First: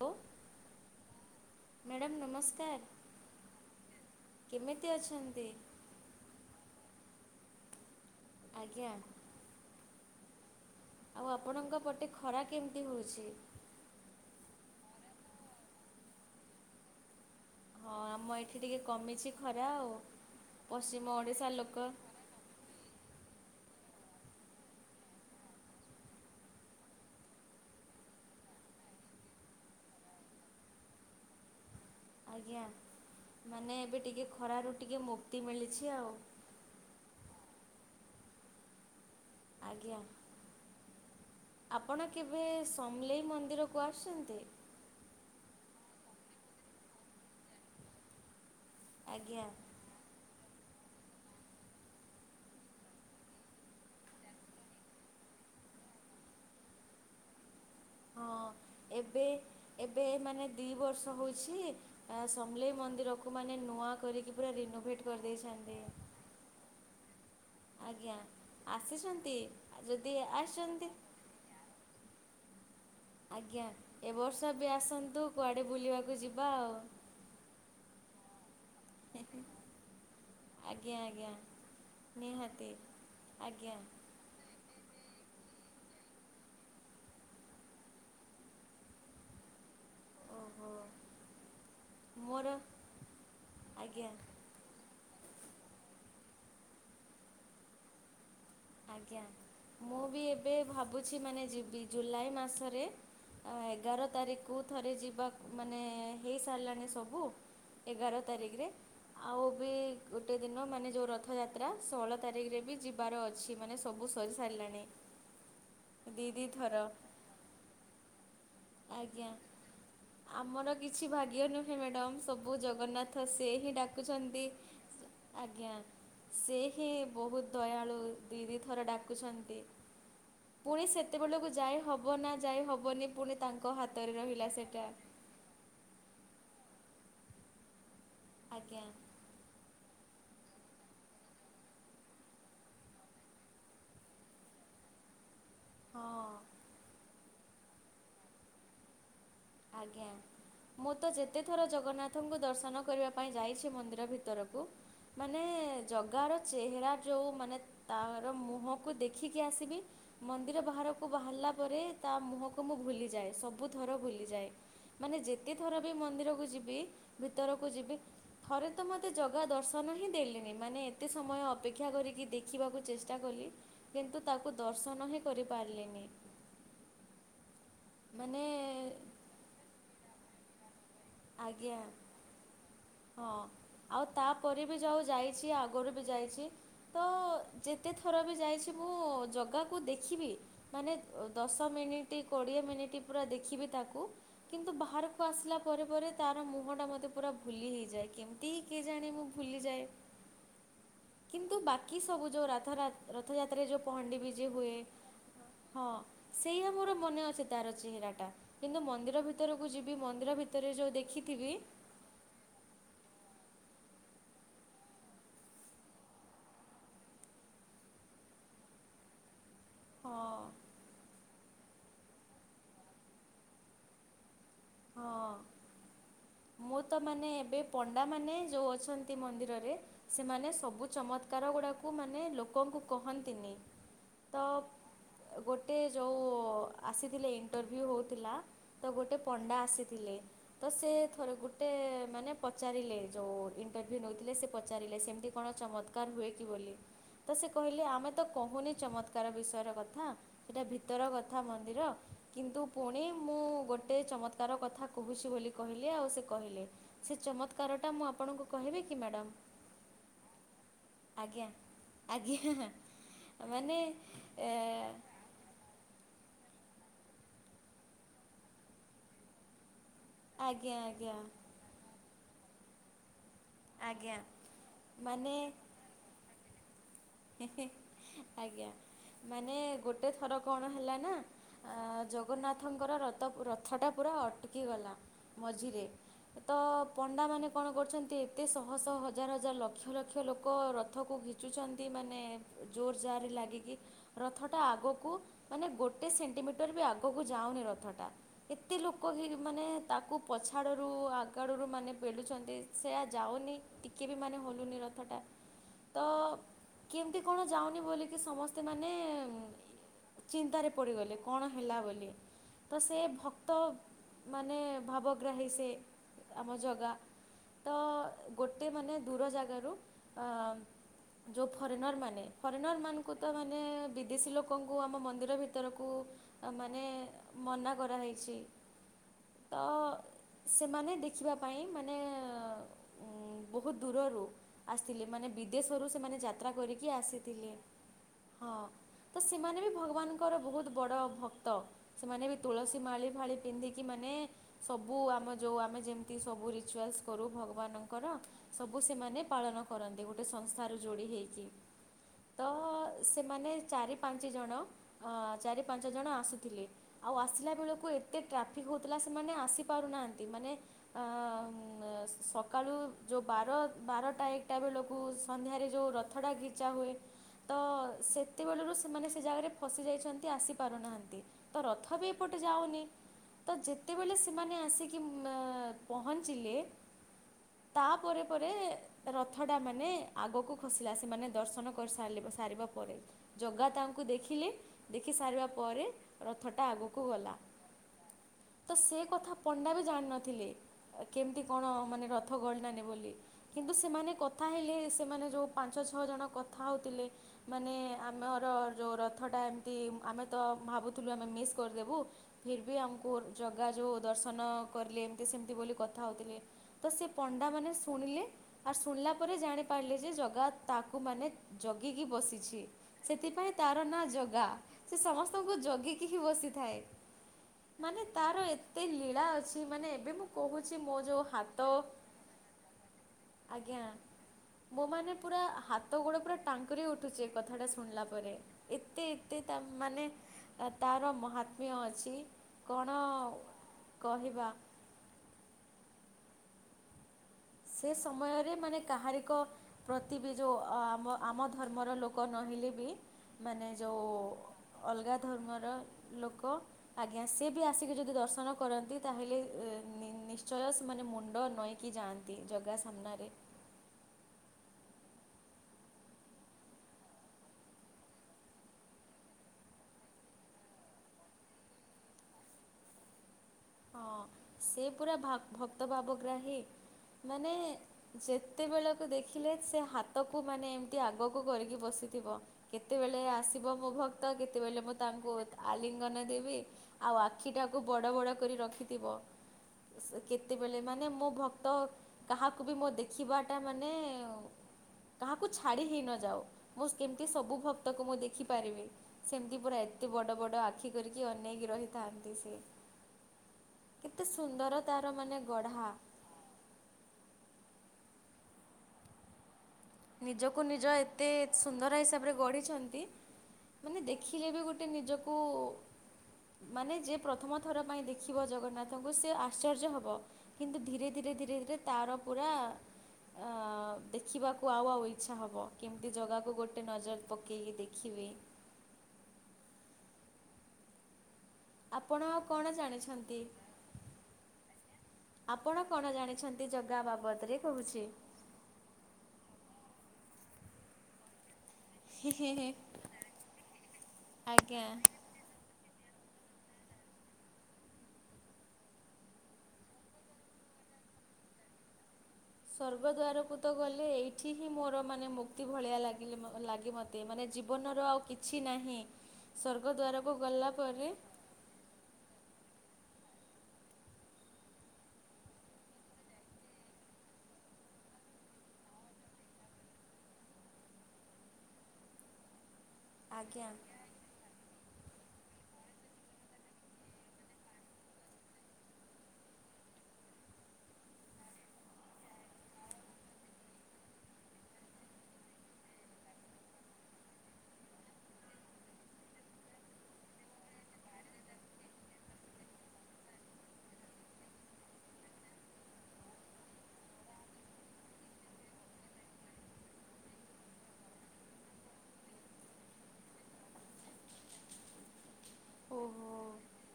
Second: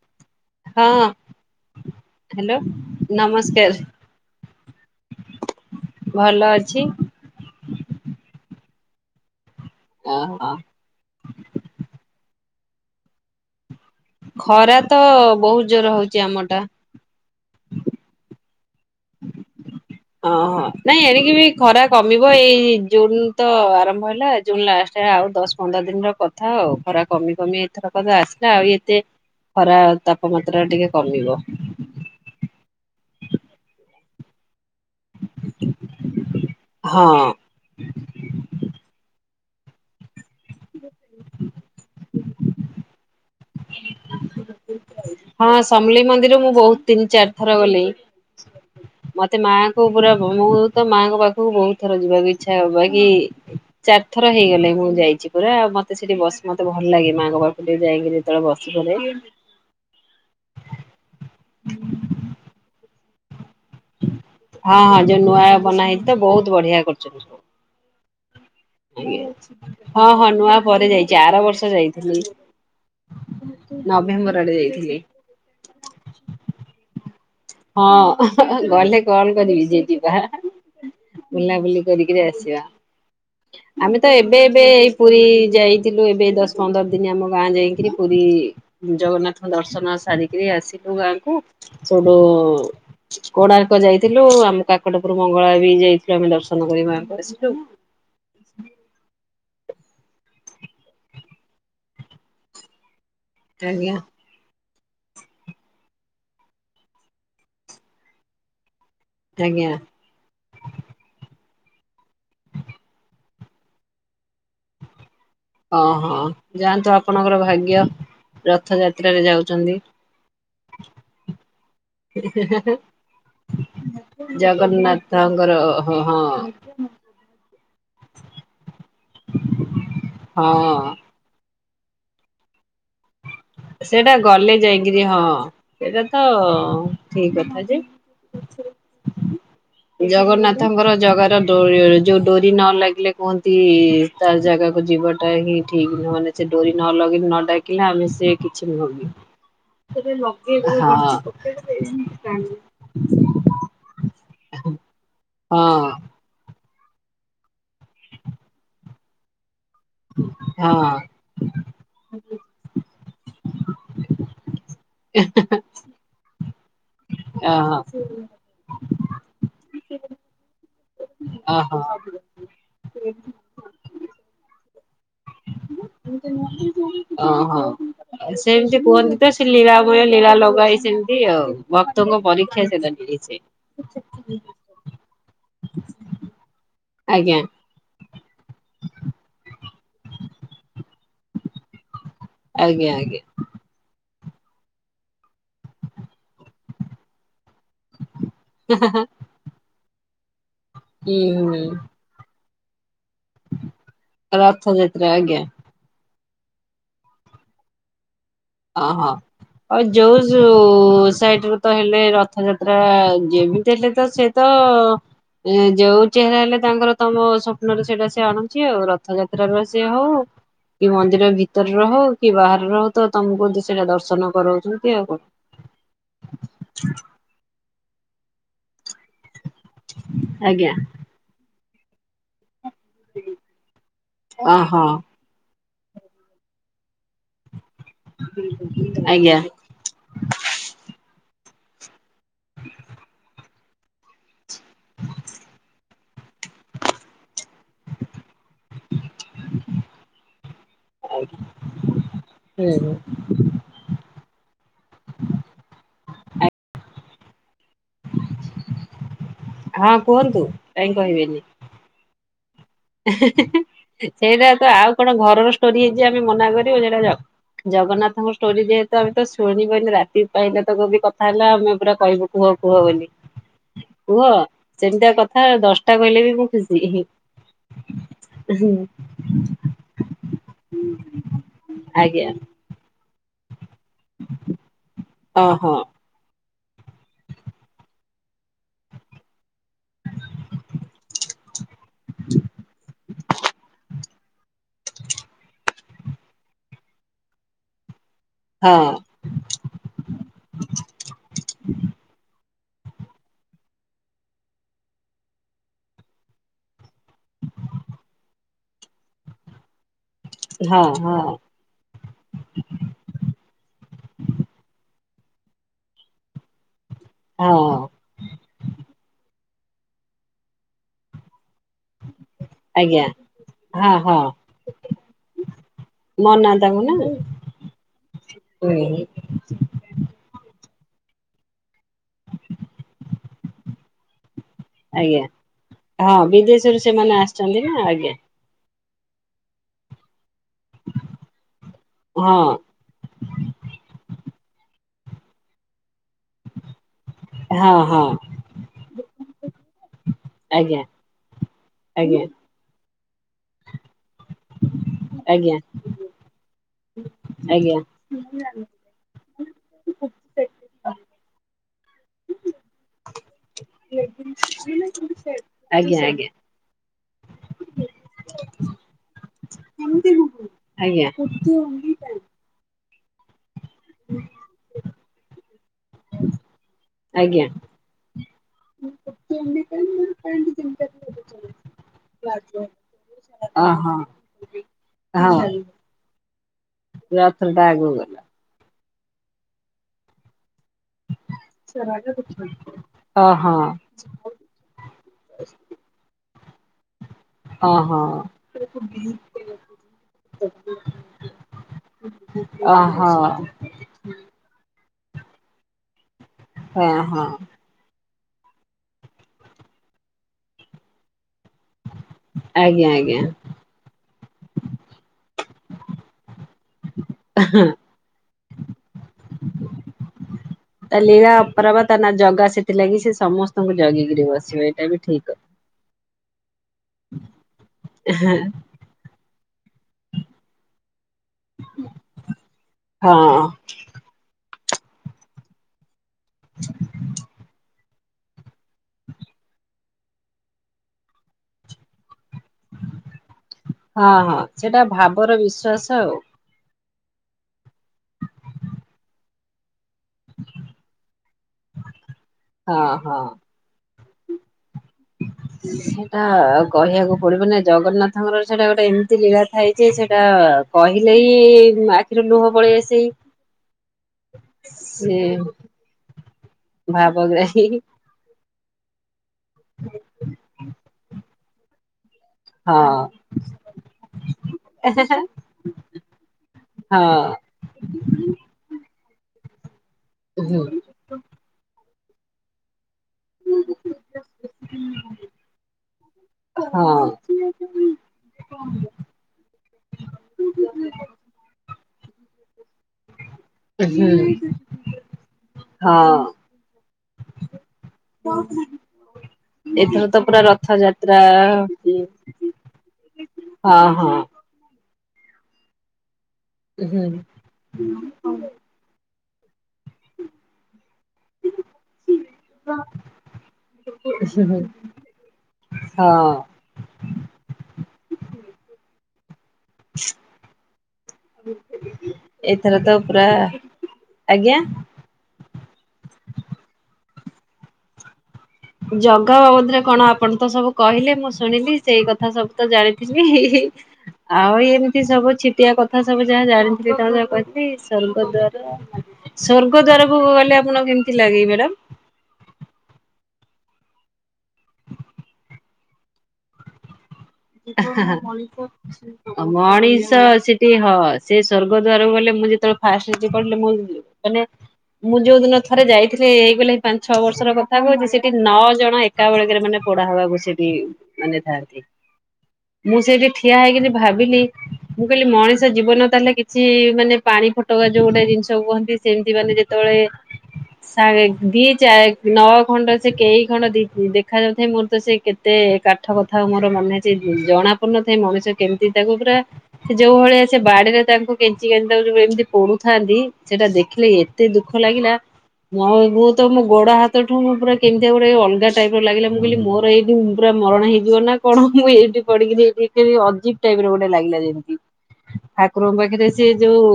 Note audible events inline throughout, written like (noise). Hello ହଁ madam hello ନମସ୍କାର କେମିତି ଅଛନ୍ତି? ନମସ୍କାର ଭଲ ଅଛି ହ (unintelligible) ଆଜ୍ଞା ଓ ହ ଆଉ ଆପଣଙ୍କ ପଟେ ଖରା କେମିତି ହଉଛି ଖରା ତ ବହୁତ ଜୋର ହଉଛି ଆମ ଟା ହଁ ଆମ ଏଇ ଏଠି ଟିକେ କମିଛି ଖରା ଆଉ ଓହୋ ନାଇଁ ପଶ୍ଚିମ ଏଣିକି ବି ଓଡ଼ିଶା ଖରା ଲୋକ କମିବ ଏଇ ଜୁନ ତ ଆରମ୍ଭ ହେଲା ଜୁନ ଲାଷ୍ଟରେ ଆଉ ଦଶ ପନ୍ଦର ଦିନର କଥା ଆଉ ଖରା କମି କମି ଏଥର କଥା ଆସିଲା ଆଉ ଏତେ ଖରା ତାପମାତ୍ରା ଟିକେ କମିବ? ଆଜ୍ଞା ମାନେ ଏବେ ଟିକେ ଖରା ରୁଟି ଟିକଏ ମୁକ୍ତି ମିଳିଛି ଆଉ ହଁ (unintelligible) ଆଜ୍ଞା ଆପଣ କେବେ ସମଲେଇ ମନ୍ଦିରକୁ ଆସିଛନ୍ତି ହଁ ସମଲି ମନ୍ଦିର ମୁଁ ବହୁତ ତିନି ଚାରି ଥର ଗଲି ମତେ ଆଜ୍ଞା ମାଙ୍କୁ ପୁରା ମୁଁ ତ ମାଙ୍କ ପାଖକୁ ବହୁତ ଥର ଯିବାକୁ ଇଚ୍ଛା ହ ବାକ ଚାରିଥର ହେଇଗଲେ ମୁଁ ଯାଇଛି ପୁରାଉ ମତେ ସେଠି ବସ୍ ମତେ ଭଲ ଲାଗେ ମାଙ୍କ ପାଖକୁ? ସେ ଟିକେ ଯାଇକିରି ହଁ ଯେତେବେଳେ ବସିପ ଏବେ ଏବେ ମାନେ ଦି ବର୍ଷ ହଉଛି ସମଲେଇ ମନ୍ଦିର ଆ ମାନେ ନୂଆ କରିକି ପୁରା ହଁ ହଁ ରିନୋଭେଟ୍ ଯୋଉ ନୂଆ କରିଦେଇଛନ୍ତି। ବନା ହେଇଛି ତ ବହୁତ ବଢିଆ କରୁଛନ୍ତି ଆଜ୍ଞା ସବୁ ଆଜ୍ଞା ଆସିଛନ୍ତି ଯଦି ହଁ ହଁ ନୂଆ ଆସିଛନ୍ତି ପରେ ଯାଇଛି ଆର ବର୍ଷ ଯାଇଥିଲି। ଆଜ୍ଞା ଏବ ନଭେମ୍ବର ଆଡେ ବର୍ଷ ବି ଯାଇଥିଲି। ଆସନ୍ତୁ କୁଆଡେ ବୁଲିବାକୁ ଯିବା ଆଉ ହଁ। ଗଲେ କଲ କରିବି ଯ ଯିବା ଆଜ୍ଞା ଆଜ୍ଞା ବୁଲାବୁଲି କରିକିରି ଆସିବା ନିହାତି ଆଜ୍ଞା ଆମେ ତ ଏବେ ଏବେ ପୁରୀ ଯାଇଥିଲୁ ଏବେ ଦଶ ପନ୍ଦର ଦିନ ଆମ ଗାଁ ଯାଇକିରି ପୁରୀ ଜଗନ୍ନାଥଙ୍କ ଦର୍ଶନ ସାରିକିରି ଓହୋ ଆସିଲୁ ଗାଁକୁ ସେଉଠୁ ମୋର କୋଣାର୍କ ଆଜ୍ଞା ଯାଇଥିଲୁ ଆମ କାକଡ ପୁର ମଙ୍ଗଳା ବି ଯାଇଥିଲୁ ଆମେ ଦର୍ଶନ କରିକି ମା ଙ୍କୁ ଆସିଲୁ। ଆଜ୍ଞା ମୁଁ ବି ଏବେ ଭାବୁଛି ମାନେ ଯିବି, ଜୁଲାଇ ମାସରେ ଆ ଆଜ୍ଞା ଏଗାର ତାରିଖକୁ ଥରେ ଯିବା ମାନେ ହେଇସାରିଲାଣି ସବୁ ଏଗାର ତାରିଖରେ। ଆଉ ଆଜ୍ଞା ବି-ଇ ଗୋଟେ ଦିନ ମାନେ ଯୋଉ ରଥଯା ଯାତ୍ରା ଷୋଳ ତାରିଖରେ ବି ଯିବାର ଅ ଛି ମାନେ ସବୁ ସରି ସାରିଲାଣି। ଅଁ ହଁ, ଦି ଦି ଥର ଯାଆନ୍ତୁ ଆପଣଙ୍କର ଭାଗ୍ୟ। ରଥଯାତ୍ରାରେ ଆଜ୍ଞା, ଯାଉଛନ୍ତି ଆମର କିଛି ଭାଗ୍ୟ ନୁହେଁ ମ୍ୟାଡ଼ାମ ସବୁ ଜଗନ୍ନାଥ, ସେ ହିଁ ଡାକୁଛନ୍ତି ଜଗନ୍ନାଥଙ୍କର ଆଜ୍ଞା, ହଁ ହଁ। ସେ ହିଁ ବୋହୁତ ଦୟାଳୁ ଦି ଦିଥର ଡାକୁଛନ୍ତି ପୁଣି ହଁ ସେତେବେଳକୁ ଯାଏ ହବ ନା ଯାଇ ହବନି ପୁଣି ସେଇଟା ହାତରେ ରହିଲା ଗଲେ ସେଇଟା ଯାଇକିରି ହଁ, ସେଇଟା ତ ଅ ଠିକ୍ କଥା ଯେ ଆଜ୍ଞା। ଜଗନ୍ନାଥଙ୍କର ଜାଗାର-ଡୋ-ଯୋଉ ଡୋରି ନ ଲାଗିଲେ କୁହନ୍ତି ତା ଜାଗାକୁ ଯିବାଟା ହିଁ ଠିକ୍ ରେ ହଁ। ମାନେ ସେ ଡୋରି ନ ଲଗି ନ ଡାକିଲା ଆମେ ସେ କିଛି ନୁହଁ ବି ଆଜ୍ଞା ହଁ ମୁଁ ତ ଯେତେ ଥର ଜଗନ୍ନାଥଙ୍କୁ ଦର୍ଶନ କରିବା ପାଇଁ ଯାଇଛି ମନ୍ଦିର ଭିତର କୁ ମାନେ ଜଗାର ଚେହେରା ଜୋଉଁ ମାନେ ତାଆର ମୁହଁକୁ ଦେଖିକି ଆସିବି ମନ୍ଦିର ହଁ ବାହାରକୁ ବାହାରିଲା ପରେ ତା ମୁହଁକୁ ମୁଁ ଭୁଲିଯାଏ ସବୁ ସବୁଥର ଭୁଲି ଯାଏ ମାନେ ଯେତେ ଥର ବି ମନ୍ଦିରକୁ ଯି ବି ଭିତରକୁ ଅହ ଯିବି ଥରେ ମତେ ଜଗା ଦର୍ଶନ ହିଁ ଦେଲେନି ମାନେ କେତେ ସମୟ ଅହ। ଅପେକ୍ଷା କରିକି ଦେଖିବାକୁ ଚେଷ୍ଟା କଲି, କିନ୍ତୁ ତାକୁ ଦର୍ଶନ ହିଁ କରିପାରିଲିନି। (unintelligible) ଅ ହଁ ମାନେ ସେମିତି କୁହନ୍ତି ତ, ସେ ଲୀଳାମୟ ଲୀଳା ଲଗ ବାଇସି ସେଇ ଆଉ, ଆଜ୍ଞା ଭକ୍ତଙ୍କ ପରୀକ୍ଷା ସେଟା ନେଇଛେ ହଁ ଆଉ ତାପରେ ବି ଯୋଉ ଯାଇଛି ଆଗରୁ ବି ଯାଇଛି। ତ ଆଜ୍ଞା ଯେତେ ଥର ବି ଯାଇଛି ମୁଁ ଜଗାକୁ ଦେଖିବି ମାନେ ଦଶ ମିନିଟ୍ କୋଡ଼ିଏ ଆଜ୍ଞା ମିନିଟ୍ ଆଜ୍ଞା ପୁରା ଦେଖିବି ତାକୁ କିନ୍ତୁ ବାହାରକୁ ଆସିଲା ପରେ ପରେ ତାର ମୁହଁଟା ମୋତେ ପୁରା ଭୁଲି ହେଇଯାଏ କେମିତି କିଏ ଜାଣେ ମୁଁ ଭୁଲିଯାଏ। ହୁଁ ହୁଁ କିନ୍ତୁ ବାକି ସବୁ ଯୋଉ ରାତି ଘଥର ରଥଯାତ୍ରାରେ ଯେଉଁ ପହଣ୍ଡି ବି ଯେ ହୁଏ ରଥଯାତ୍ରା ଆଜ୍ଞା ହଁ ସେଇଆ ମୋର ମନେ ଅଛି ତାର ଚେହେରାଟା କିନ୍ତୁ ମନ୍ଦିର ଭିତରକୁ ଯିବି ମନ୍ଦିର ଭିତ ତ ସେଇଠ ର ତ ହେଲେ ରଥଯାତ୍ରା ଯିଏ ବି ଦେଲେ ତ ସେ ତ ଯୋଉ ଚେହେରା ହେଲେ ତାଙ୍କର ତମ ସ୍ୱପ୍ନରେ ସେଇଟା ସେ ଆଣୁଛି ଆଉ ରଥଯାତ୍ରାରେ ସେ ହଁ ହଉ କି ମନ୍ଦିର ଭିତ ଭ ର କି ବାହାରେ ରହ ତ ତମେ କୁହନ୍ତି ସେଇଟା ଦର୍ଶନ କର ଯତ ଆକଣ। ହଁ ମୁଁ ତ ମାନେ ଏବେ ପଣ୍ଡାମାନୋନ ଯେଉଁ ଅଛନ୍ତି ମନ୍ଦିରରେ ସେମାନେ ଆଜ୍ଞା ସବୁ ଚମକାର ଗୁଡା ମାନେ ଲ ଲୋକଙ୍କୁ କହନ୍ତିନି ତ ଅ ହଁ ଗୋ ଗୋଟେ ଯଉଁ ଆସିଥିଲେ ଇଣ୍ଟରଭ୍ୟୁ ହେଉଥିଲା ତ ଗୋଟେ ଆଜ୍ଞା। ପଣ୍ଡା ଆସିଥିଲେ ତ ସେ ଥରେ ଗୋଟେ ମାନେ ପଚାରିଲେ ଯୋଉ ନଉଥିଲେ ସେ କଣ ଚ ହୁ କହିଲ ଆମେ ଚ ବିଷଟା ଭ କଥା ମନ୍ଦି କିନ୍ତୁ ହୁଁ ପୁ ମୁ ଗୋଟ ଚ- ସେ କହିଲେ ସେ ଚମକାରଟା ମୁଁ ଆପଣଙ୍କୁ କହିବି କି ମ୍ୟାଡ଼ ହଁ କୁହନ୍ତୁ କାଇଁ କହିବେନି (unintelligible) ମାନେ ସେଇଟା ତ ଆଉ କଣ ଘରର ଷ୍ଟୋରି ହେଇଛି ଆମେ ମନା କରି ଟା ଜଗନ୍ନାଥଙ୍କ ଷ୍ଟୋରି ଯେହେତୁମେ ତ ଶୁଣଣି କହିଲେ ରା ପାଇଁ ଆଜ୍ଞା ତ ବି ଆଜ୍ଞା କଥା ହେଲା ଆମେ ପୁରା କହିବୁ କୁହ କୁହ ବୋଲି ଆଜ୍ଞା କୁହ ସେମିତି ମାନେ କଥା ଦଶଟା କହିଲେ ବି ମୁଁ ଖୁସି ହ ହଁ ଆଜ୍ଞା ମାନେ ଗୋଟେ ଥର କଣ ହେଲା ନା ଆଜ୍ଞା ଜଗନ୍ନାଥଙ୍କର ରଥ ତ ର ଅଥଟା ପୁରା ଅଟକିଗଲା ଓହୋ ମଝିରେ ତ ପଣ୍ଡାମାନେ କଣ କରୁଛନ୍ତି ଏତେ ଶହ ଶହ ହଜାର ହଜାର ଲକ୍ଷ ଲକ୍ଷ ଲୋକ ରଥକୁ ଘିଚୁଛନ୍ତି ଏ ମାନେ ଜୋର ଜାର ଲାଗିକି ରଥଟା ଆଗକୁ ମାନେ ଗୋଟେ ସେଣ୍ଟିମିଟର ବି ଆଗକୁ ଯାଉନି ରଥଟା ଏତେ ହଁ ଲୋକ ହ ମାନେ ତାକୁ ପଛାଡରୁ ଆଗଡରୁ ମାନେ ପେଳୁଛନ୍ତି ସେଆ ଯାଉନି ଟିକେ ବି ମାନେ ହଲୁନି ରଥଟା ତ କେମିତି କଣ ଯାଉନି ବୋଲିକି ସମସ୍ତେ ମାନେ ଚିନ୍ତାରେ ହଁ ପଡ଼ିଗଲେ ହଁ କଣ ହେଲା ବୋଲି ତ ସେ ଭକ୍ତ ମାନେ ଭାବ ଅଗ୍ରା ହେ ସେ ଆମ ଜଗା ତ ହଁ ଗୋଟେ ମାନେ ଦୂର ଜାଗା (unintelligible) ଯେଉଁ ଫରେନର୍ ମାନେ ଫରେନର ଆଜ୍ଞା ମାନଙ୍କୁ ତ ମାନେ ହଁ ହଁ ବିଦେଶୀ ଲୋକଙ୍କୁ ଆମ ମନ୍ଦିର ଭିତରକୁ ମୋ ନା ତାଙ୍କୁ ମାନେ ନା ମନା କରାହୋଇଛି ତ ମାନେ ଦେଖିବା ପାଇଁ ମାନେ (unintelligible) ବହୁତ ଦୂରରୁ ଆସିଥିଲେ ଆଜ୍ଞା ମାନେ ବିଦେଶରୁ ସେମାନେ ହଁ ଯାତ୍ରା ବିଦେଶରୁ କରିକି ସେମାନେ ଆସିଥିଲେ ଆସିଛନ୍ତି ନା ଆଜ୍ଞା ହଁ ତ ସେମାନେ ବି ଭଗବାନଙ୍କୁ ଙ୍କର ବହୁତ ବଡ ଭକ୍ତ ସେମାନେ ବି ହଁ ତୁଳସୀ ମାଳି ଫାଳି ପିନ୍ଧିକି ମାନେ ସବୁ ଆମ ଯେଉଁ ଆମେ ଯେ ସବୁ ରିଚୁଆଲ କରୁ ହଁ ହଁ ଭଗବାନଙ୍କର ସବୁ ସେମାନେ ପାଳନ କରନ୍ତି ଗୋଟେ ସଂ ଆଜ୍ଞା ଯୋଡି ହେଇଛି ଆଜ୍ଞା ତ ସେମାନେ ଚାରି ପାଞ୍ଚ ଜଣ। ଅ ଆଜ୍ଞା ଚାରି ପାଞ୍ଚ ଜଣ ଆସୁଥିଲେ ଆଉ ଆସିଲା ଆଜ୍ଞା ବେଳକୁ ଏତେ ଟ୍ରାଫିକ ହଉଥିଲା ସେମାନେ ବୁଝି ପାରୁନାହାନ୍ତି ଆଁ ସେ ସକାଳୁ ଯୋଗ ବାର ଆଜ୍ଞା ବାରଟା ଏକଟା ବେଳକୁ ସନ୍ଧ୍ୟାରେ ଯଉ ଆଜ୍ଞା ରଥଡ଼ା ଘୁଚା ହୁଏ। ତ ସେତେବେଳରୁ ସେମାନେ ସେ ଜାଗାରେ ଫସିଯାଇଛନ୍ତି ଆଜ୍ଞା ଆସିପାରୁନାହାଁନ୍ତି। ତ ରଥ ବି ଏପଟେ ଯାଉନି। ତ ଯେତେବେଳେ ସେମାନେ ଆସିକି ପହଞ୍ଚିଲେ ଆଜ୍ଞା। ତାପରେ ପରେ ରଥଟା ମାନେ ଆଗକୁ ସେମାନେ ଦର୍ଶନ ସାର ପରେ ଜଗା ଓହୋ ତାଙ୍କୁ ଦେଖିଲେ ଦେଖି ହଁ ହଁ ସରିବା ପରେ ରଥଟା ଆଗକୁ ଗଲା। ରଥର ଟା ଆଗକୁ ଗଲା ତ ସେ କଥା ପଣ୍ଡା ବି ଜାଣିନଥିଲେ କେମିତି କଣ ମାନେ ରଥ ଗଳିଲାନି ବୋଲି ଓହୋ କିନ୍ତୁ ସେମାନେ କଥା ହେଲେ ସେମାନେ ଯୋଉ ଛଅ ଜଣ କଥା ହେଉଥିଲେ ମାନେ ଓହୋ। ଆମର ଯୋଉ ରଥ ଟା ଏମିତି ଆମେତ ଭାବୁଥିଲୁ ମିସ କରିଦବୁ ଫିରବି ଓହୋ ଆମକୁ ହଁ ଅ ହଁ ହଁ ଜଗା ଯୋଉ ଦ ନ କଲେ ଏମିତି ସେମିତି ବୋଲି କଥା ହଉଥିଲେ। ତ ସେ ହଁ ପଣ୍ଡା ମାନେ ଶୁଣିଲେ ଆର୍ ଶୁଣିଲା ପରେ ଜାଣିପାରିଲି ଯେ ଜ ଗା ତାକୁ ମାନେ ଜଗିକି ବସିଛି ଆଜ୍ଞା ଆଜ୍ଞା ସେଥିପାଇଁ ତାର ନାଁ ଜ ଗା ସେ ସମସ୍ତଙ୍କୁ ଜଗିକି ହିଁ ବସିଥାଏ। ହଁ। ମାନେ ତାର ଏ ଏ ଲୀଳା ଅଛି ମାନେ ଏବେ ମୁଁ ମୋ ତା ଯୋଉ ଲିଗା ହାତ ଅପରାବା ତା ନା ଜଗା ସେଥିଲାଗି ସେ ସମସ୍ତଙ୍କୁ ଆଜ୍ଞା ଜଗିକିରି ବସିବ ମୋ ଏଇଟା ବି ମାନେ ଠିକ। ପୁରା ହାତ ଗୋଡ ପୁରା ଟାଙ୍କରି ଉଠୁଛି କଥାଟା ଶୁଣିଲା ପରେ ହଁ ଏତେ ମାନେ ତାର ଭାବିୟ ଅଛି କଣ କହିବା। (unintelligible) ସେ ସମୟରେ ମାନେ କାହାରିିକ ପ୍ରତି ବି ଯେଉଁ ଆମ ଆମ ଧର୍ମର ଲୋ ଲୋକ ନହଲେ ବି ମାନେ ଯେଉଁ ହଁ ହଁ ସେଇଟା ଅଲଗା ଭାବର ଧର୍ମର ବିଶ୍ଵାସ ଆଉ ଲୋକ ଆଜ୍ଞା ସେ ବି ଆସିକି ଯଦି ଦର୍ଶନ କରନ୍ତି ତାହେଲେ ନିଶ୍ଚୟ ସେମାନେ ମୁଣ୍ଡ ନେଇକି ଯା ଜଗା ହଁ ହଁ। ସାମ୍ନାରେ ସେଇଟା କହିବାକୁ ପଡିବ ନା ଜଗନ୍ନାଥଙ୍କର ସେଟା ଗୋଟେ ଏମିତି ଲୀଳା ଥାଇ ଯେ ସେଟା କହିଲେ ହି ଆଖିରୁ ଲୁହ ପଳେଇ ଆସେ ହଁ ସେ ପୁରା ଭକ୍ତ ଭାବଗ୍ରାହୀ ମାନେ ଭାବଗ୍ରାହୀ ଯେ କେତେବେଳକୁ ଦେଖି ଥିଲେ ସେ ହାତକୁ ମାନେ ଏମିତି ଆଗ ସବୁ କରିକି ବସିି ଥିବ ହଁ କେତେବେଳେ ଆସିବ ମୋ ଭକ୍ତ କେତେବେଳେ ମୁଁ ତାଙ୍କୁ ଆଲିଙ୍ଗନ ଦେବି ଆଉ ହଁ ଆଖିଟାକୁ ବଡ଼ ବଡ଼ ରଖିଥିବ। ହୁଁ କେତେବେଳେ ମାନେ ମୋ ଭକ୍ତ କାହାକୁ ବି ମୁଁ ଦେ ଦେଖିବା ଟା ମାନେ କାହାକୁ ଛାଡି ହେଇ ନଯାଉ ମୁଁ ହଁ କେମିତି ସବୁ ଭକ୍ତକୁ ମୁଁ ଦେଖି ପାରିବି ସେମିତି ପୁରା ଏତେ ବଡ ବଡ ଆଖି କରିକି ଅନେଇକି ରହି ଆନ୍ତି ସିଏ। କେତେ ହୁଁ। ସୁନ୍ଦର ତାର ମାନେ ଗଢା ହଁ (unintelligible) ତ ପୁରା ନିଜକୁ ନିଜ ରଥଯାତ୍ରା ଏତେ ସୁନ୍ଦର ହିସାବରେ ଗଢିଛନ୍ତି ହଁ ମାନେ ହଁ। ଦେଖିଲେ ବି ଗୋ ଟେ ନିଜକୁ ମାନେ ହୁଁ ଯିଏ ପ୍ରଥମ ଥର ପାଇଁ ଦେଖିବ ଜଗନ୍ନାଥ ବୁସି ଆ ଆଶ୍ଚର୍ଯ୍ୟ ହବ କିନ୍ତୁ ଧୀରେ ଧୀରେ ଧୀରେ ଧୀରେ ତାର ପୁରା ହୁଁ ଦେଖିବାକୁ ଆ ଆଉ ଆଉ ଇଚ୍ଛା ହେବ କେମିତି ହଁ ଜାଗାକୁ ଗୋଟେ ନଜର ପକେଇକି ଦେଖିବି। ଆପଣ କଣ ଏଥର ତ ପୁରା ଜାଣିଛନ୍ତି ଆଜ୍ଞା ଆପଣ କଣ ଜାଣିଛନ୍ତି ଜଗା ବାବ ବାବଦରେ କୋହୁଛି। ଜଗା ବାବଦରେ କଣ ଆପଣ ତ ସବୁ କହିଲେ ମୁଁ ଶୁଣିଲି। ସେଇ କଥା ହିଁ ହିଁ ସବୁ ତ ହିଁ ଜାଣିଥିବି ଆଉ ଆଜ୍ଞା ଏମିତି ସବୁ ଛିଟିଆ କ କଥା ସବୁ ଯାହା ଜାଣିଥିଲି ତାଙ୍କୁ ଯାହା କହିଥିଲି ସ୍ୱର୍ଗଦୁଆର ସ୍ୱର୍ଗଦୁଆରକୁ ଗଲେ ଆପଣଙ୍କୁ କେମିତି ଲାଗେ ମ୍ୟାଡାମ୍। ସ୍ୱର୍ଗଦ୍ୱାରକୁ ତ ଗଲେ ଏଇଠି ହିଁ ମୋର ମାନେ ମୁକ୍ତି ଭଳିଆ ଲାଗିଲେ ଲାଗେ ମତେ। ମଣିଷ ସ୍ୱର୍ଗଦ୍ୱାରକୁ ଗଲା ସେଠି ହ ପରେ ସେ ସ୍ଵର୍ଗଦ୍ଵାର ଗଲେ ମୁଁ ଯେତେବେଳେ ଫାଷ୍ଟ ଯିଏ କହିଲେ ମୁଁ ମାନେ ମୁଁ ଯୋଉ ଦିନ ଥରେ ଯାଇଥିଲି ହେଇଗଲାଣି ପାଞ୍ଚ ଛଅ ବର୍ଷର କଥା କୋହୁଛ ସେଠି ନଅ ଜଣ ଏକା ବେଳକରେ ମାନେ ପୋଡ଼ା ହବାକୁ ସେଠି ମାନେ ଥାଆନ୍ତି। ମୁଁ ସେଇଠି ଠିଆ ଆଜ୍ଞା ହେଇକିନି ଭାବିଲି। ମୁଁ କହିଲି ମଣିଷ ଜୀବନ ତାହେଲେ କିଛି ମାନେ ପାଣି ଫଟକା ଯୋଉ ଗୋଟେ ଜିନିଷ କୁହନ୍ତି ସେମତି ମାନେ ଯେତେବେଳେ ସାଢେ ଦି ଚାଏ ନଅ ଖଣ୍ଡ ସେ କେଇ ଖଣ୍ଡ ଦି ଦେଖାଯାଉଥାଏ ମୋର ତ ସେ କେତେ କାଠ କଥାଆ ଉ ମୋର ମନେ ସେ ଜଣା ପଡୁନଥାଏ ମଣିଷ କେମିତି ତାକୁ ପୁରା ସେ ଯୋଉ ଭଳିଆ ସେ ବାଡିରେ ତାଙ୍କୁ କେଞ୍ଚି କେଞ୍ଚ ତକୁ ଯୋଉ ଏମିତି ପୋଡୁଥାନ୍ତି ସେଟା ଦେଖିଲେ ଏତେ ଦୁଃଖ ଲାଗିଲା ମୋ ମୁ ତ ମୋ ଗୋଡ ହାତଠୁ ପୁରା କେମିତି ଗୋଟେ ଅଲଗା ଟାଇପ ର ଲାଗିଲା ମୁଁ କହିଲି ମୋର ଏଇଠି ପୁରା ମରଣ ହେଇଯିବ ନା କଣ। ମୁଁ ଏଇଠି ପଡିକି ଯେମିତି ଅଜିବ ଟାଇପ ଗୋଟେ ଲାଗିଲା ଯେମତି ଠାକୁରଙ୍କ ପାଖରେ ଓହୋ ସିଏ ଯୋଉ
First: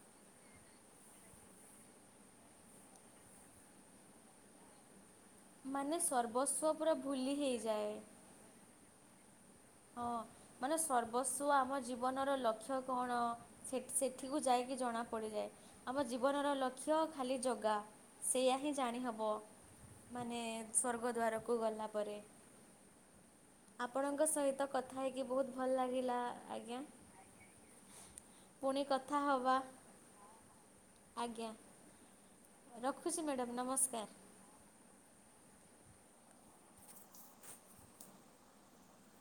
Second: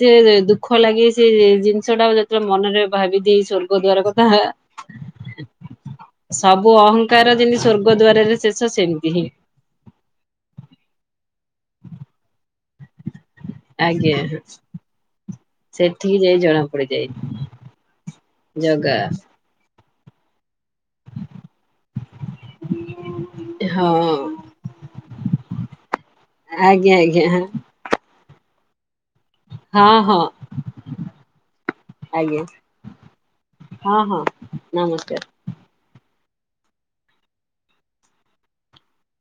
ସେ ଦୁଃଖ ଲାଗେ ସେ ଜିନିଷ ଟା ଯେତେବେଳେ ମନରେ ଭାବିଦିଏ ସ୍ୱର୍ଗଦ୍ୱାର କଥା। ମାନେ ସବୁ ସର୍ବସ୍ୱ ପୁରା ଅହଂଙ୍କାର ଭୁଲି ଯେମିତି ହେଇଯାଏ ସ୍ୱର୍ଗଦ୍ୱାରରେ ସେ ଏମିତି ହିଁ। ହଁ ମାନେ ସର୍ବସ୍ୱ ଆମର ଜୀବନ। ଲକ୍ଷ୍ୟ କଣ ଆଜ୍ଞା ସେଠିକୁ ଯାଇକି ଜଣାପଡିଯାଏ। ଆମ ସେଠିକି ଯାଇ ଜୀବନର ଜଣା ଲକ୍ଷ୍ୟ ପଡିଯାଏ ଖାଲି ଜଗା ସେଇଆ ହିଁ ଜଗା ଜାଣିହବ ମାନେ (unintelligible) ସ୍ୱର୍ଗଦ୍ୱାରକୁ ଗଲା ପରେ ହଁ ଆପଣଙ୍କ ସହିତ କଥା ହେଇକି ବହୁତ ଭଲ ଲାଗିଲା ଆଜ୍ଞା ପୁଣି କ ହଁ ହଁ ଆଜ୍ଞା ଆଜ୍ଞା। ରଖୁଛି ମ୍ୟାଡ଼ାମ୍ ହଁ ନମସ୍କାର। ହଁ ନମସ୍କାର।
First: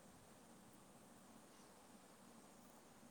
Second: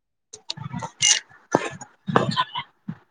(unintelligible)